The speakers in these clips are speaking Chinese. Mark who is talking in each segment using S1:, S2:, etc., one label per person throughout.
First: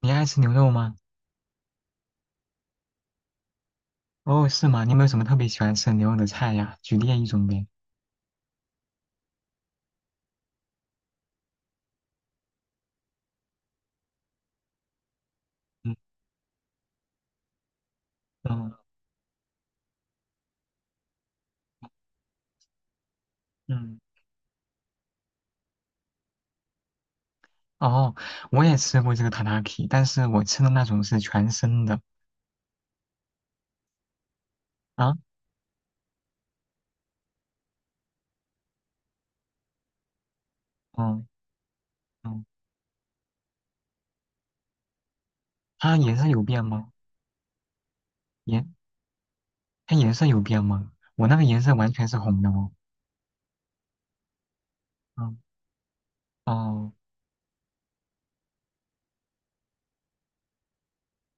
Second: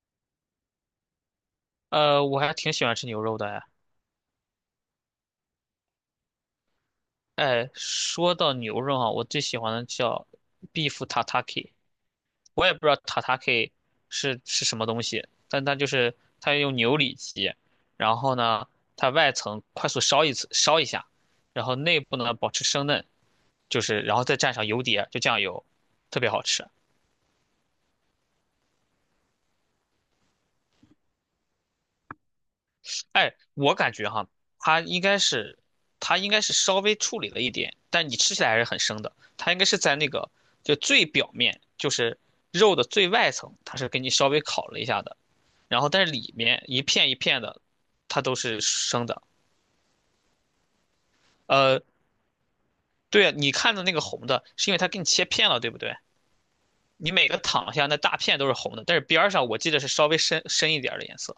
S1: 你爱吃牛肉吗？
S2: 我还挺喜欢吃牛肉的哎。
S1: 哦，是吗？你有没有什么特别喜欢吃的牛肉的菜呀？举例一种呗。
S2: 哎，说到牛肉啊，我最喜欢的叫 beef tataki,我也不知道 tataki 是什么东西，但它就
S1: 嗯
S2: 是它用牛里脊，然后呢，
S1: 嗯
S2: 它外层快速烧一次烧一下，然后内部呢保持生嫩，就
S1: 嗯。
S2: 是然后再蘸上油碟，就酱油，特别好吃。
S1: 哦，我也吃过这个塔塔 k， 但是我吃的那种是全生的
S2: 哎，我感觉哈，它应
S1: 啊。
S2: 该是，它应该是稍微处理了一点，但你吃起来还是很生的。它应该是在那个就最
S1: 嗯
S2: 表面，就是
S1: 嗯，
S2: 肉的最外层，它是给你稍微烤了一下的。然后
S1: 它
S2: 但是
S1: 颜色
S2: 里
S1: 有
S2: 面
S1: 变
S2: 一
S1: 吗？
S2: 片一片的，它都是
S1: 颜
S2: 生的。
S1: 它颜色有变吗？我那个颜色
S2: 呃，
S1: 完全是红的哦。
S2: 对啊，你看的那个红的，是因为它给你切
S1: 嗯，
S2: 片了，对不对？
S1: 哦
S2: 你每个躺下那大片都是红的，但是边儿上我记得是稍微深深一点儿的颜色。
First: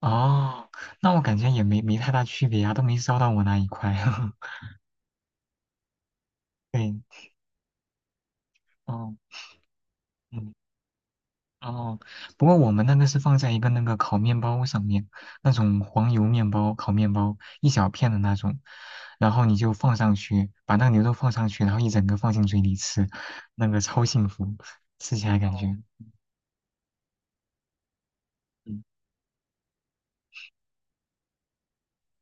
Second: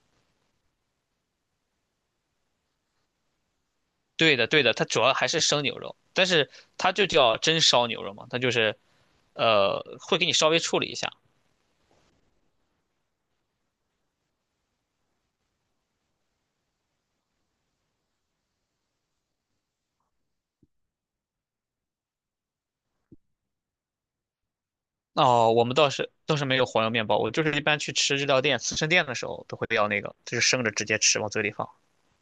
S1: 哦，那我感觉也没太大区别啊，都没烧到我那一块。
S2: 对的，对的，它主要还是生牛肉，但是它
S1: 对，
S2: 就叫真烧牛肉嘛，它就是
S1: 哦，
S2: 会给你稍
S1: 嗯。
S2: 微处理一下。
S1: 哦，不过我们那个是放在一个那个烤面包上面，那种黄油面包、烤面包一小片的那种，然后你就放上去，把那个牛肉放上去，然后一整个放进嘴里吃，那个超幸福，吃起来
S2: 哦，
S1: 感
S2: 我
S1: 觉。
S2: 们
S1: 哦，
S2: 倒是没有黄油面包，我就是一般去吃日料店、刺
S1: 嗯，
S2: 身店的时候都会要那个，就是生着直接吃，往嘴里放。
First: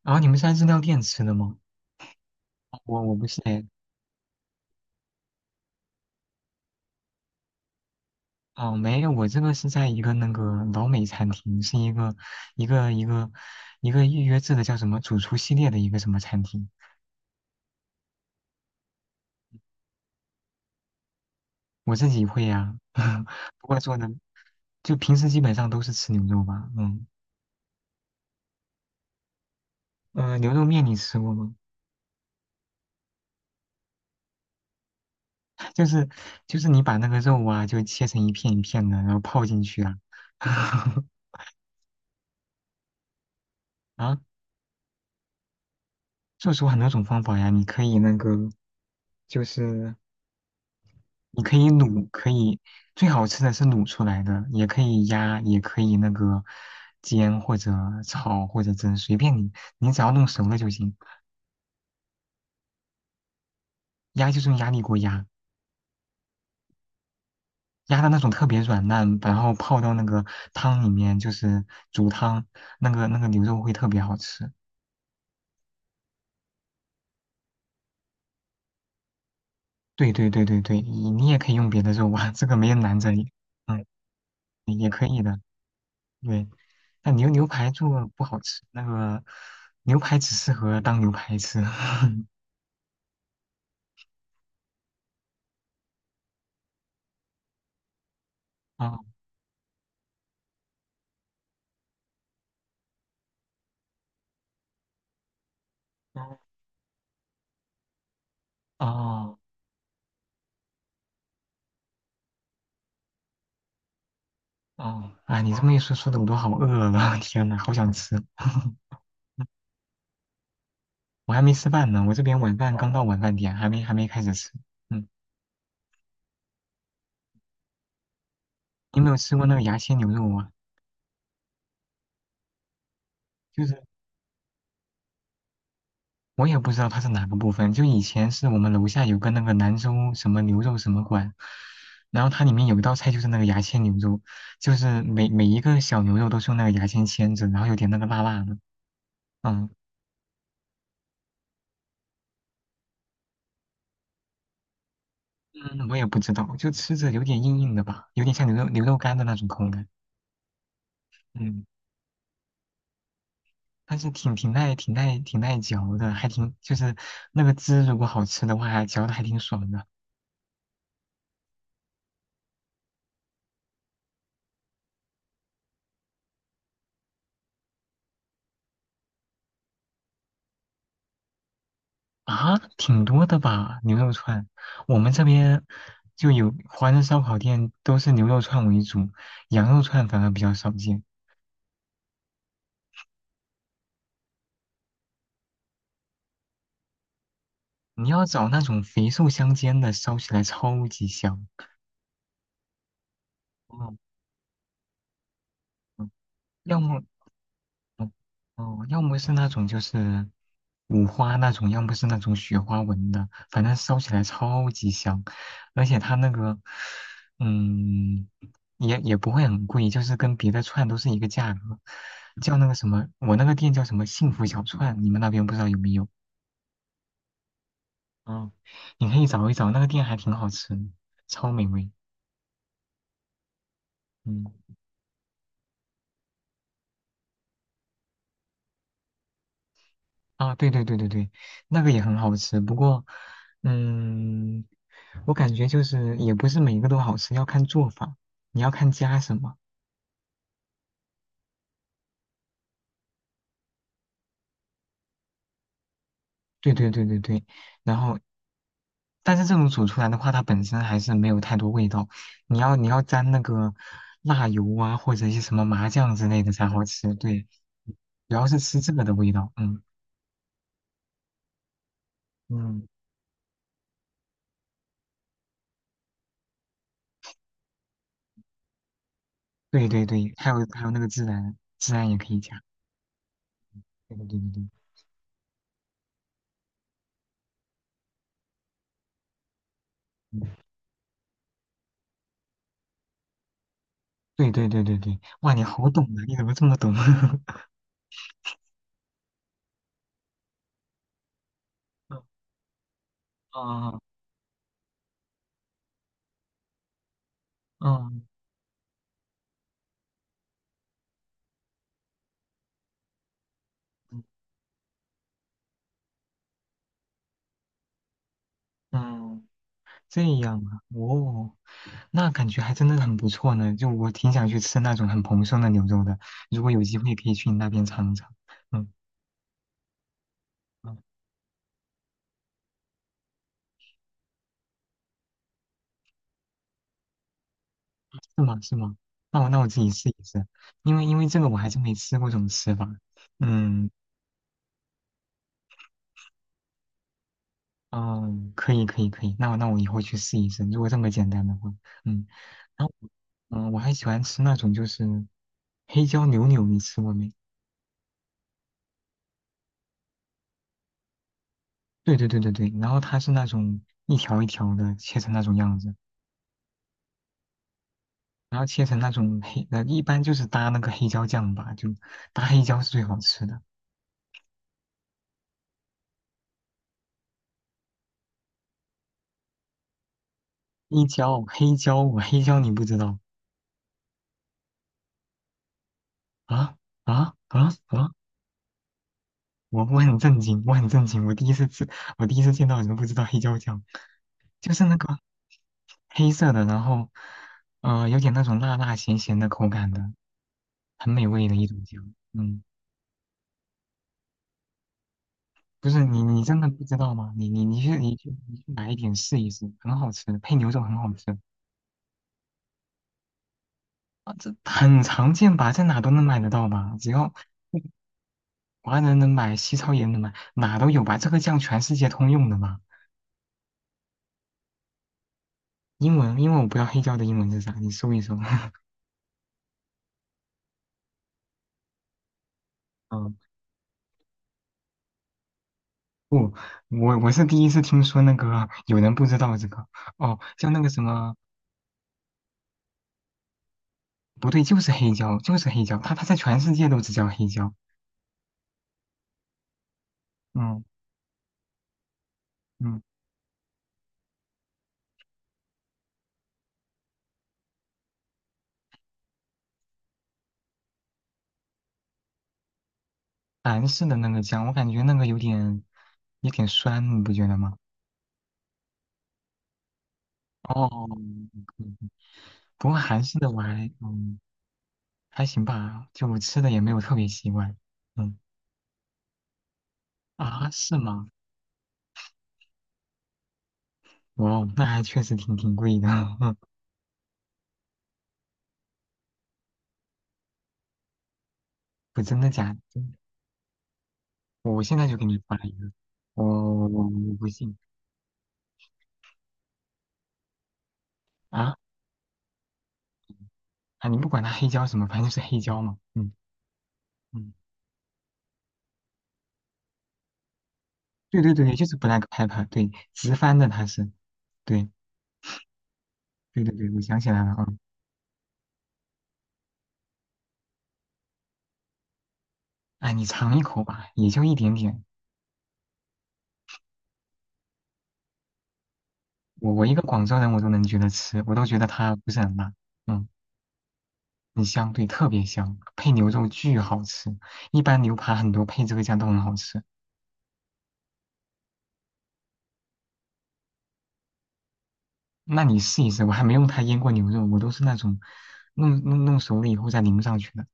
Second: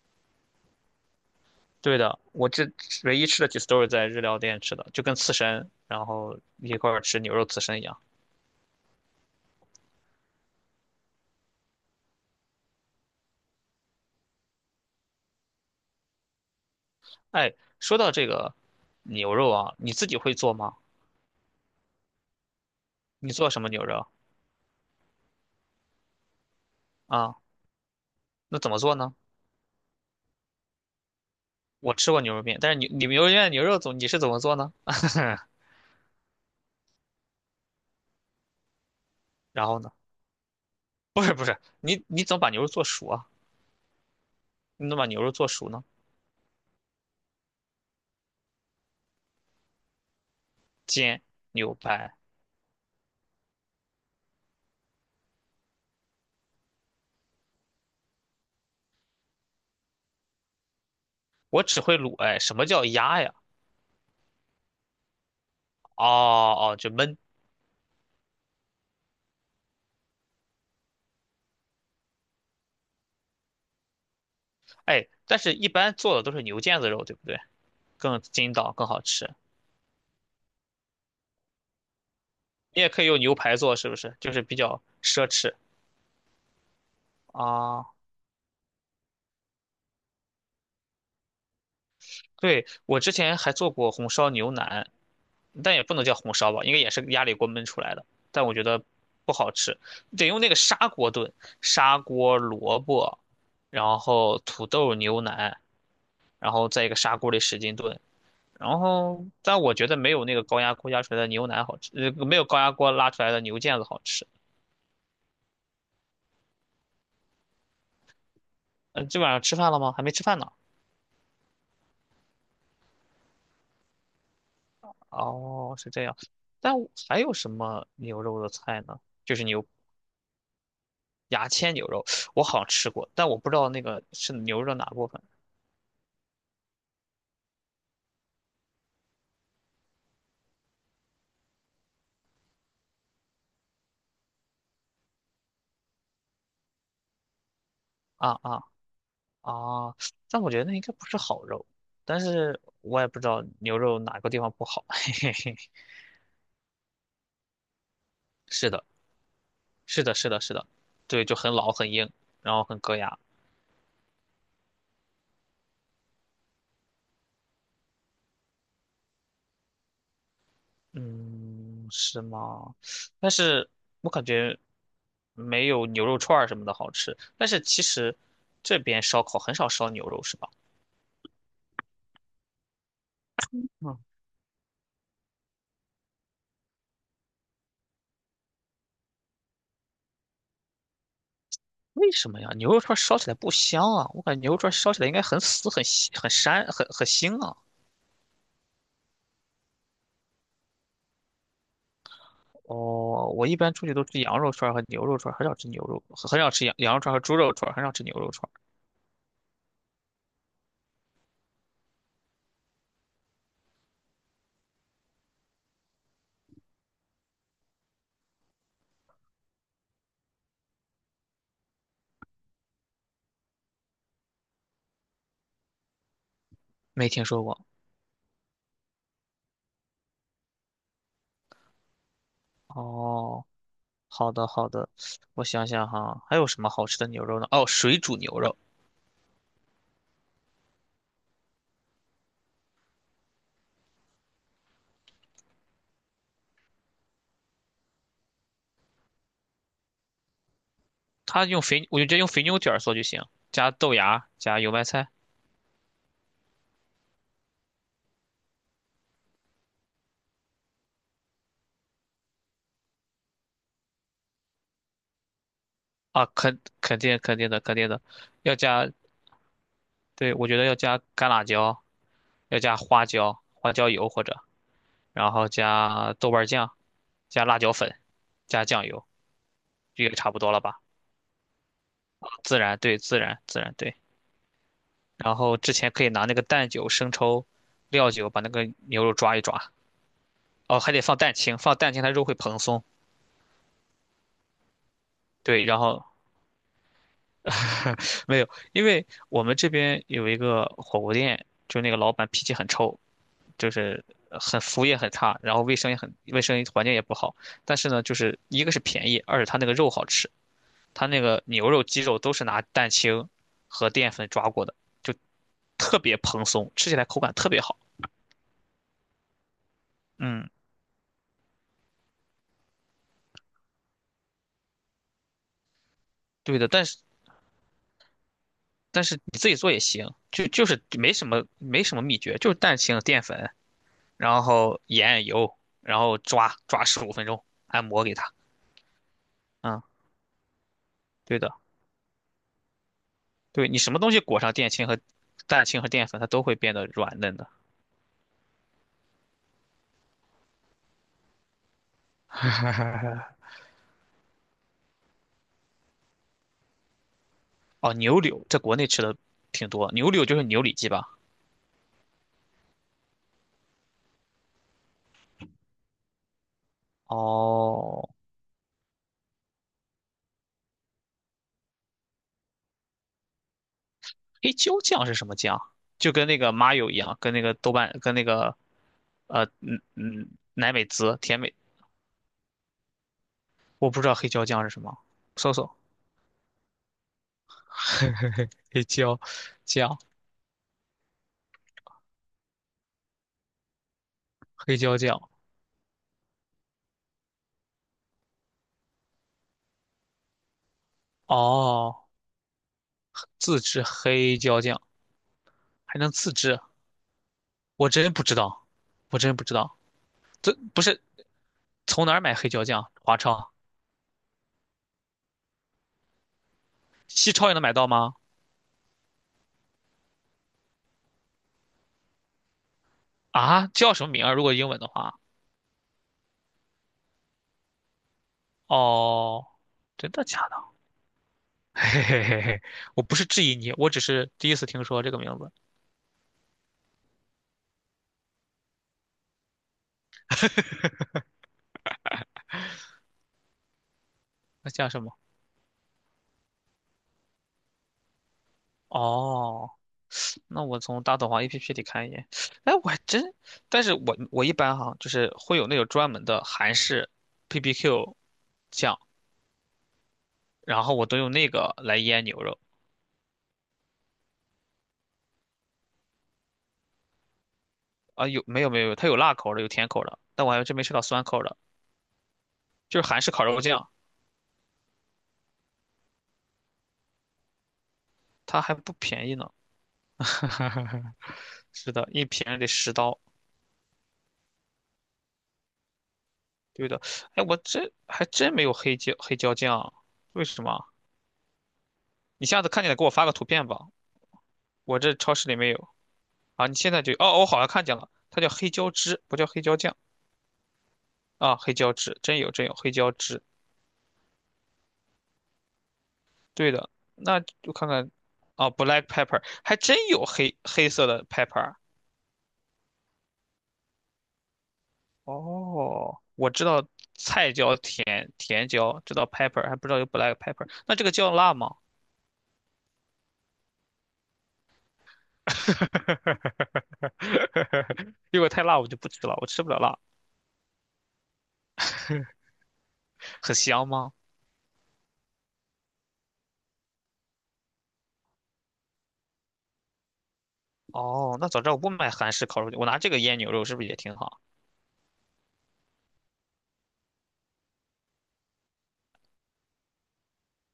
S1: 然后你们是在日料店吃的吗？
S2: 对的，我这
S1: 我
S2: 唯
S1: 不
S2: 一
S1: 是
S2: 吃的几
S1: 哎，
S2: 次都是在日料店吃的，就跟刺身，然后一块儿吃牛肉刺身一样。
S1: 哦没有，我这个是在一个那个老美餐厅，是一个一个一个预约制的叫什么主厨系列的一个什么餐厅。
S2: 哎，说到这个牛肉啊，你自己会做吗？
S1: 我自己会呀、
S2: 你做什
S1: 不
S2: 么
S1: 过
S2: 牛
S1: 做
S2: 肉
S1: 的就平时基本上都是吃牛肉吧，嗯，
S2: 啊？那怎么做呢？
S1: 牛肉面你吃过吗？
S2: 我吃过牛肉面，但是你们牛肉面的牛肉总你是怎么做呢？
S1: 就是就是你把那个肉啊，就切成一片一片的，然后泡进
S2: 然后
S1: 去
S2: 呢？
S1: 啊，
S2: 不是，你怎么把牛肉做熟啊？
S1: 啊，
S2: 你怎么把牛肉做熟呢？
S1: 做出很多种方法呀，你可以那个，就是
S2: 煎、
S1: 你可以
S2: 牛
S1: 卤，
S2: 排，
S1: 可以最好吃的是卤出来的，也可以压，也可以那个煎或者炒或者蒸，随便你，你只要弄熟了就行，
S2: 我只会卤。哎，什么叫压呀？
S1: 压就是用压力锅压。
S2: 哦哦，就焖。
S1: 压的那种特别软烂，然后泡到那个汤里面，就是煮汤，那个牛肉会特别好吃。
S2: 哎，但是一般做的都是牛腱子肉，对不对？更筋道，更好吃。
S1: 对对对对对，你也可以用别的肉啊，这个没人
S2: 你也
S1: 拦
S2: 可以
S1: 着
S2: 用
S1: 你，
S2: 牛排做，
S1: 嗯，
S2: 是不是？就是比较
S1: 也可以
S2: 奢
S1: 的。
S2: 侈
S1: 对，但牛排
S2: 啊。
S1: 做不好吃，那个牛排只适合当牛排吃。
S2: 对，我之前还做过红烧牛腩，但也不能叫红烧吧，应该也是压力锅焖出来的，但我觉得
S1: 哦
S2: 不好吃，得用那个砂锅炖，砂锅萝卜，然后土豆牛腩，然
S1: 哦
S2: 后在一个砂锅里使劲炖，然后
S1: 哦
S2: 但我觉得没有那个高压锅压出来的牛腩好吃，没有高压锅拉出来的牛腱子好吃。
S1: 哦！哎，你这么一说，说的我都好饿了，天呐，好想吃。
S2: 嗯、这晚上吃饭了吗？还没吃饭呢。
S1: 我还没吃饭呢，我这边晚饭刚到晚饭点，还没开始吃。嗯，
S2: 哦，是这样。但我还有什么牛肉的菜呢？
S1: 你有没有
S2: 就
S1: 吃过
S2: 是
S1: 那个
S2: 牛
S1: 牙签牛肉啊？
S2: 牙签牛肉，我好像吃过，但我不知
S1: 就
S2: 道
S1: 是
S2: 那个是牛肉的哪部分。
S1: 我也不知道它是哪个部分。就以前是我们楼下有个那个兰州什么牛肉什么馆，然后它里面有一道菜就是那个牙签牛肉，就是每一个小牛肉都是用那个牙签签着，然后有点那个辣
S2: 啊
S1: 辣的。
S2: 啊
S1: 嗯
S2: 啊，但我觉得那应该不是好肉，但是我也不知道牛肉哪个地方不好。
S1: 嗯，我也不知道，就吃着有点硬硬的吧，有点像牛肉
S2: 是
S1: 牛
S2: 的，
S1: 肉干的那种口感。
S2: 是的，是的，是的，对，就很
S1: 嗯，
S2: 老很硬，然后很硌牙。
S1: 但是挺耐嚼的，还挺就是那个汁如果好吃的话，嚼的还挺爽的。
S2: 嗯，是吗？但是我感觉没有牛肉串儿什么的好吃。但是其实这边烧烤很少烧牛肉，是吧？
S1: 啊，挺多的吧，
S2: 嗯，
S1: 牛肉串。我们这边就有华人烧烤店，都是牛肉串为主，羊肉串反而比较少见。
S2: 为什么呀？牛肉串儿烧起来不香啊？我感觉牛肉串儿烧起来应该很死、很腥很膻、很腥啊。
S1: 你要找那种肥瘦相间的，烧起来超级香。
S2: 哦，我一般出去
S1: 嗯，
S2: 都吃羊肉串儿和牛肉串儿，很少吃牛肉，
S1: 嗯
S2: 很少吃羊
S1: 要
S2: 羊肉
S1: 么
S2: 串儿和猪肉串儿，很少吃
S1: 哦，
S2: 牛肉串儿。
S1: 哦要么是那种就是五花那种，要么是那种雪花纹的，反正烧起来超级香，而且它那个，嗯，也不会很贵，就是跟别的串都是一个价格，叫那个什么，我那个店叫什么幸福小串，你们那边不知道有没有？
S2: 没听说过。
S1: 嗯，你可以找一找，那个店还挺好吃的，超美味。
S2: 哦，好的
S1: 嗯。
S2: 好的，我想想哈，还有什么好吃的牛肉呢？哦，水煮牛肉，
S1: 啊，对对对对对，那个也很好吃。不过，嗯，我感觉就是也不是每一个都好吃，要看做法，你要看加什么。
S2: 它用肥，我就直接用肥牛卷儿做就行，加豆芽，加油麦菜
S1: 对对对对对，然后，但是这种煮出来的话，它本身还是没有太多味道。你要沾那个辣油啊，或者一些什么麻酱
S2: 啊，
S1: 之类的
S2: 肯
S1: 才好
S2: 肯
S1: 吃。
S2: 定肯
S1: 对，
S2: 定的肯定的，
S1: 主要
S2: 要
S1: 是吃
S2: 加，
S1: 这个的味道。嗯
S2: 对，我觉得要加干辣椒，要加
S1: 嗯，
S2: 花椒，花椒油或者，然后加豆瓣酱，加辣椒粉，加酱油，
S1: 对对
S2: 这个差
S1: 对，
S2: 不
S1: 还
S2: 多
S1: 有
S2: 了吧？
S1: 还有那个孜然，孜然也可以加。
S2: 自然，对，自然，自然，对。
S1: 对对对对对。
S2: 然后之前可以拿那个蛋酒、生抽、料酒把那个牛肉抓一抓。
S1: 嗯，
S2: 哦，还得放蛋清，放蛋清它肉会蓬松。
S1: 对对对对对，哇，你
S2: 对，然
S1: 好
S2: 后
S1: 懂啊！你怎么这么懂？啊，
S2: 没有，因为我们这边有一个火锅店，就那个老板脾气很臭，就是很服务也很差，然后卫生也很卫生环境也不好。但是呢，就
S1: 嗯
S2: 是一个是便宜，二是他那个肉好吃，他那个牛肉、鸡肉都是拿蛋清和淀
S1: 嗯
S2: 粉抓过的，就特别蓬松，吃起来口感特别好。
S1: 嗯，这
S2: 嗯。
S1: 样啊，哦，那感觉还真的很不错呢。就我挺想去吃那种很蓬松的牛肉的，
S2: 对
S1: 如
S2: 的，
S1: 果有
S2: 但
S1: 机
S2: 是
S1: 会可以去你那边尝一尝。嗯
S2: 你自己做也行，就
S1: 嗯，
S2: 没什么秘诀，就是蛋清、淀粉，然后盐、油，然后抓抓15分钟，按摩给它。
S1: 是吗？是吗？那我自
S2: 嗯，
S1: 己试一试，因为
S2: 对
S1: 这个
S2: 的，
S1: 我还真没吃过这种吃法。
S2: 对你
S1: 嗯
S2: 什么东西裹上蛋清和淀粉，它都会变得软嫩的。
S1: 嗯，可以可以可以，那我以后去试一试，如果这么简单的话，嗯。然后，嗯，我还喜欢吃那种就是黑椒牛柳，你吃过没？
S2: 哦，牛柳在国内吃的挺多，牛柳就是牛里脊吧？
S1: 对对对对对，然后它是那种一条一条的切成那种样子，
S2: 哦，
S1: 然后切成那种一般就是搭那个黑椒酱吧，就搭黑椒是最好吃的。
S2: 黑椒酱是什么酱？就跟那个麻油一样，跟那个豆瓣，跟那个呃嗯嗯奶美
S1: 黑
S2: 滋、甜
S1: 椒，
S2: 美，
S1: 黑椒，我黑椒你不知道
S2: 我不知道黑椒酱是什么，搜搜。
S1: 啊啊啊啊！
S2: 黑椒
S1: 我
S2: 酱，
S1: 我很震惊，我很震惊，我第一次吃，我第一次见到有人不知道黑椒酱，就
S2: 黑
S1: 是那
S2: 椒
S1: 个
S2: 酱，
S1: 黑色的，然后有点那种辣辣咸咸的口感的，很美味的一种
S2: 哦，
S1: 酱。嗯，
S2: 自制黑椒酱
S1: 不
S2: 还
S1: 是
S2: 能
S1: 你
S2: 自
S1: 你
S2: 制，
S1: 真的不知道吗？你你你
S2: 我
S1: 去
S2: 真
S1: 你
S2: 不
S1: 去
S2: 知
S1: 你
S2: 道，
S1: 去买一点
S2: 我真
S1: 试
S2: 不
S1: 一
S2: 知
S1: 试，
S2: 道，
S1: 很好吃，
S2: 这
S1: 配牛肉
S2: 不
S1: 很
S2: 是
S1: 好吃。
S2: 从哪儿买黑椒酱？华超、
S1: 啊，这很常见吧，在哪都能买得到吧，只要
S2: 西超也能买到吗？
S1: 华人能买，西超也能买，哪都有吧，这个酱全世界通用的嘛。
S2: 啊，叫什么名儿啊？如果英文的话，
S1: 英文，因为我不知道黑椒的英文是啥，你搜一搜。
S2: 哦，真的假的？嘿嘿嘿嘿我不是
S1: 嗯，
S2: 质疑你，我只是第一次听说这个名字，
S1: 我是第一次听说那个有人不知道这个哦，像那个什么不对，
S2: 那
S1: 就
S2: 叫
S1: 是
S2: 什么？
S1: 黑椒，就是黑椒。它在全世界都只叫黑椒。
S2: 哦，那我
S1: 嗯
S2: 从大董行 APP 里看一眼。哎，我还
S1: 嗯，
S2: 真，但是我一般哈，就是会有那种专门的韩式 p p q 酱，然后我都用那个来腌牛肉
S1: 韩式的那个酱，我感觉那个有点酸，你不觉得吗？
S2: 啊。有没有没有，它有辣口的，有甜口的，但我还真没
S1: 哦，
S2: 吃到酸口
S1: 嗯，
S2: 的，
S1: 不过
S2: 就是韩
S1: 韩
S2: 式
S1: 式
S2: 烤
S1: 的我
S2: 肉酱，
S1: 还还行吧，就吃的也没有特别习惯。嗯，
S2: 它还不便宜呢。
S1: 啊，是 吗？
S2: 是的，一瓶得10刀。
S1: 哇哦，那还确实挺贵的。
S2: 对的，哎，我这还真没有黑椒酱啊，为什么啊？
S1: 不，真
S2: 你
S1: 的
S2: 下次
S1: 假的？
S2: 看见了
S1: 真
S2: 给我
S1: 的
S2: 发个图片吧，
S1: 我现
S2: 我
S1: 在
S2: 这
S1: 就给
S2: 超
S1: 你
S2: 市里
S1: 发
S2: 没
S1: 一
S2: 有。
S1: 个，我
S2: 啊，你现在
S1: 我
S2: 就
S1: 我
S2: 哦，
S1: 不
S2: 我好像
S1: 信
S2: 看见了，它叫黑椒汁，不叫黑椒酱啊，黑
S1: 啊。
S2: 椒汁，真有黑椒汁，
S1: 啊，你不管它黑椒什么，反正就是黑椒嘛。嗯
S2: 对的，那
S1: 嗯，
S2: 就看看啊，black pepper 还真有黑黑色的
S1: 对对
S2: pepper,
S1: 对，
S2: 啊
S1: 就是 black pepper，对，直翻的它是，对
S2: 哦，我
S1: 对
S2: 知
S1: 对
S2: 道
S1: 对，我想起来了
S2: 菜
S1: 啊。
S2: 椒甜椒，知道 pepper,还不知道有 black pepper,那这个叫辣吗？
S1: 哎，你尝一口吧，也就一点点。
S2: 如果太辣我就不吃了，我吃不
S1: 我
S2: 了
S1: 我一
S2: 辣，
S1: 个广州人，我都能觉得吃，我都觉得它不是很辣。嗯，
S2: 很香吗？
S1: 很香，对，特别香，配牛肉巨好吃。一般牛扒很多配这个酱都很好吃。
S2: 哦，那早知道我不买韩式烤肉，我拿这个腌牛肉是不是也挺好？
S1: 那你试一试，我还没用它腌过牛肉，我都是那种弄熟了以后再淋上去的。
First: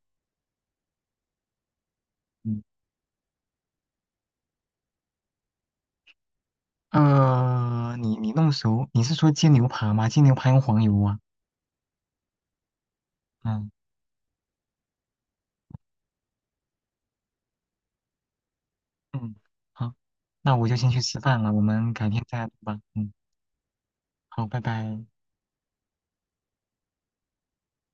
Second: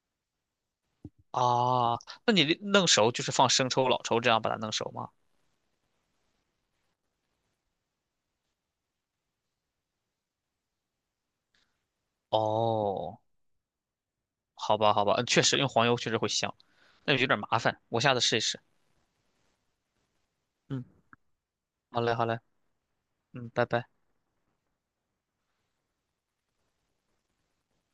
S2: 啊，那你
S1: 嗯。
S2: 弄熟就是放生抽、老抽这样把它弄熟吗？
S1: 你弄熟，你是说煎牛排吗？煎牛排用黄油啊。
S2: 哦，
S1: 嗯
S2: 好吧，好吧，嗯确实用黄油确实会香，那有点麻烦，我下次试一试。
S1: 嗯，好，那我就
S2: 嗯，
S1: 先去吃饭了，我们
S2: 好
S1: 改
S2: 嘞，
S1: 天
S2: 好
S1: 再
S2: 嘞，
S1: 聊吧。嗯，
S2: 嗯，拜拜。
S1: 好，拜拜。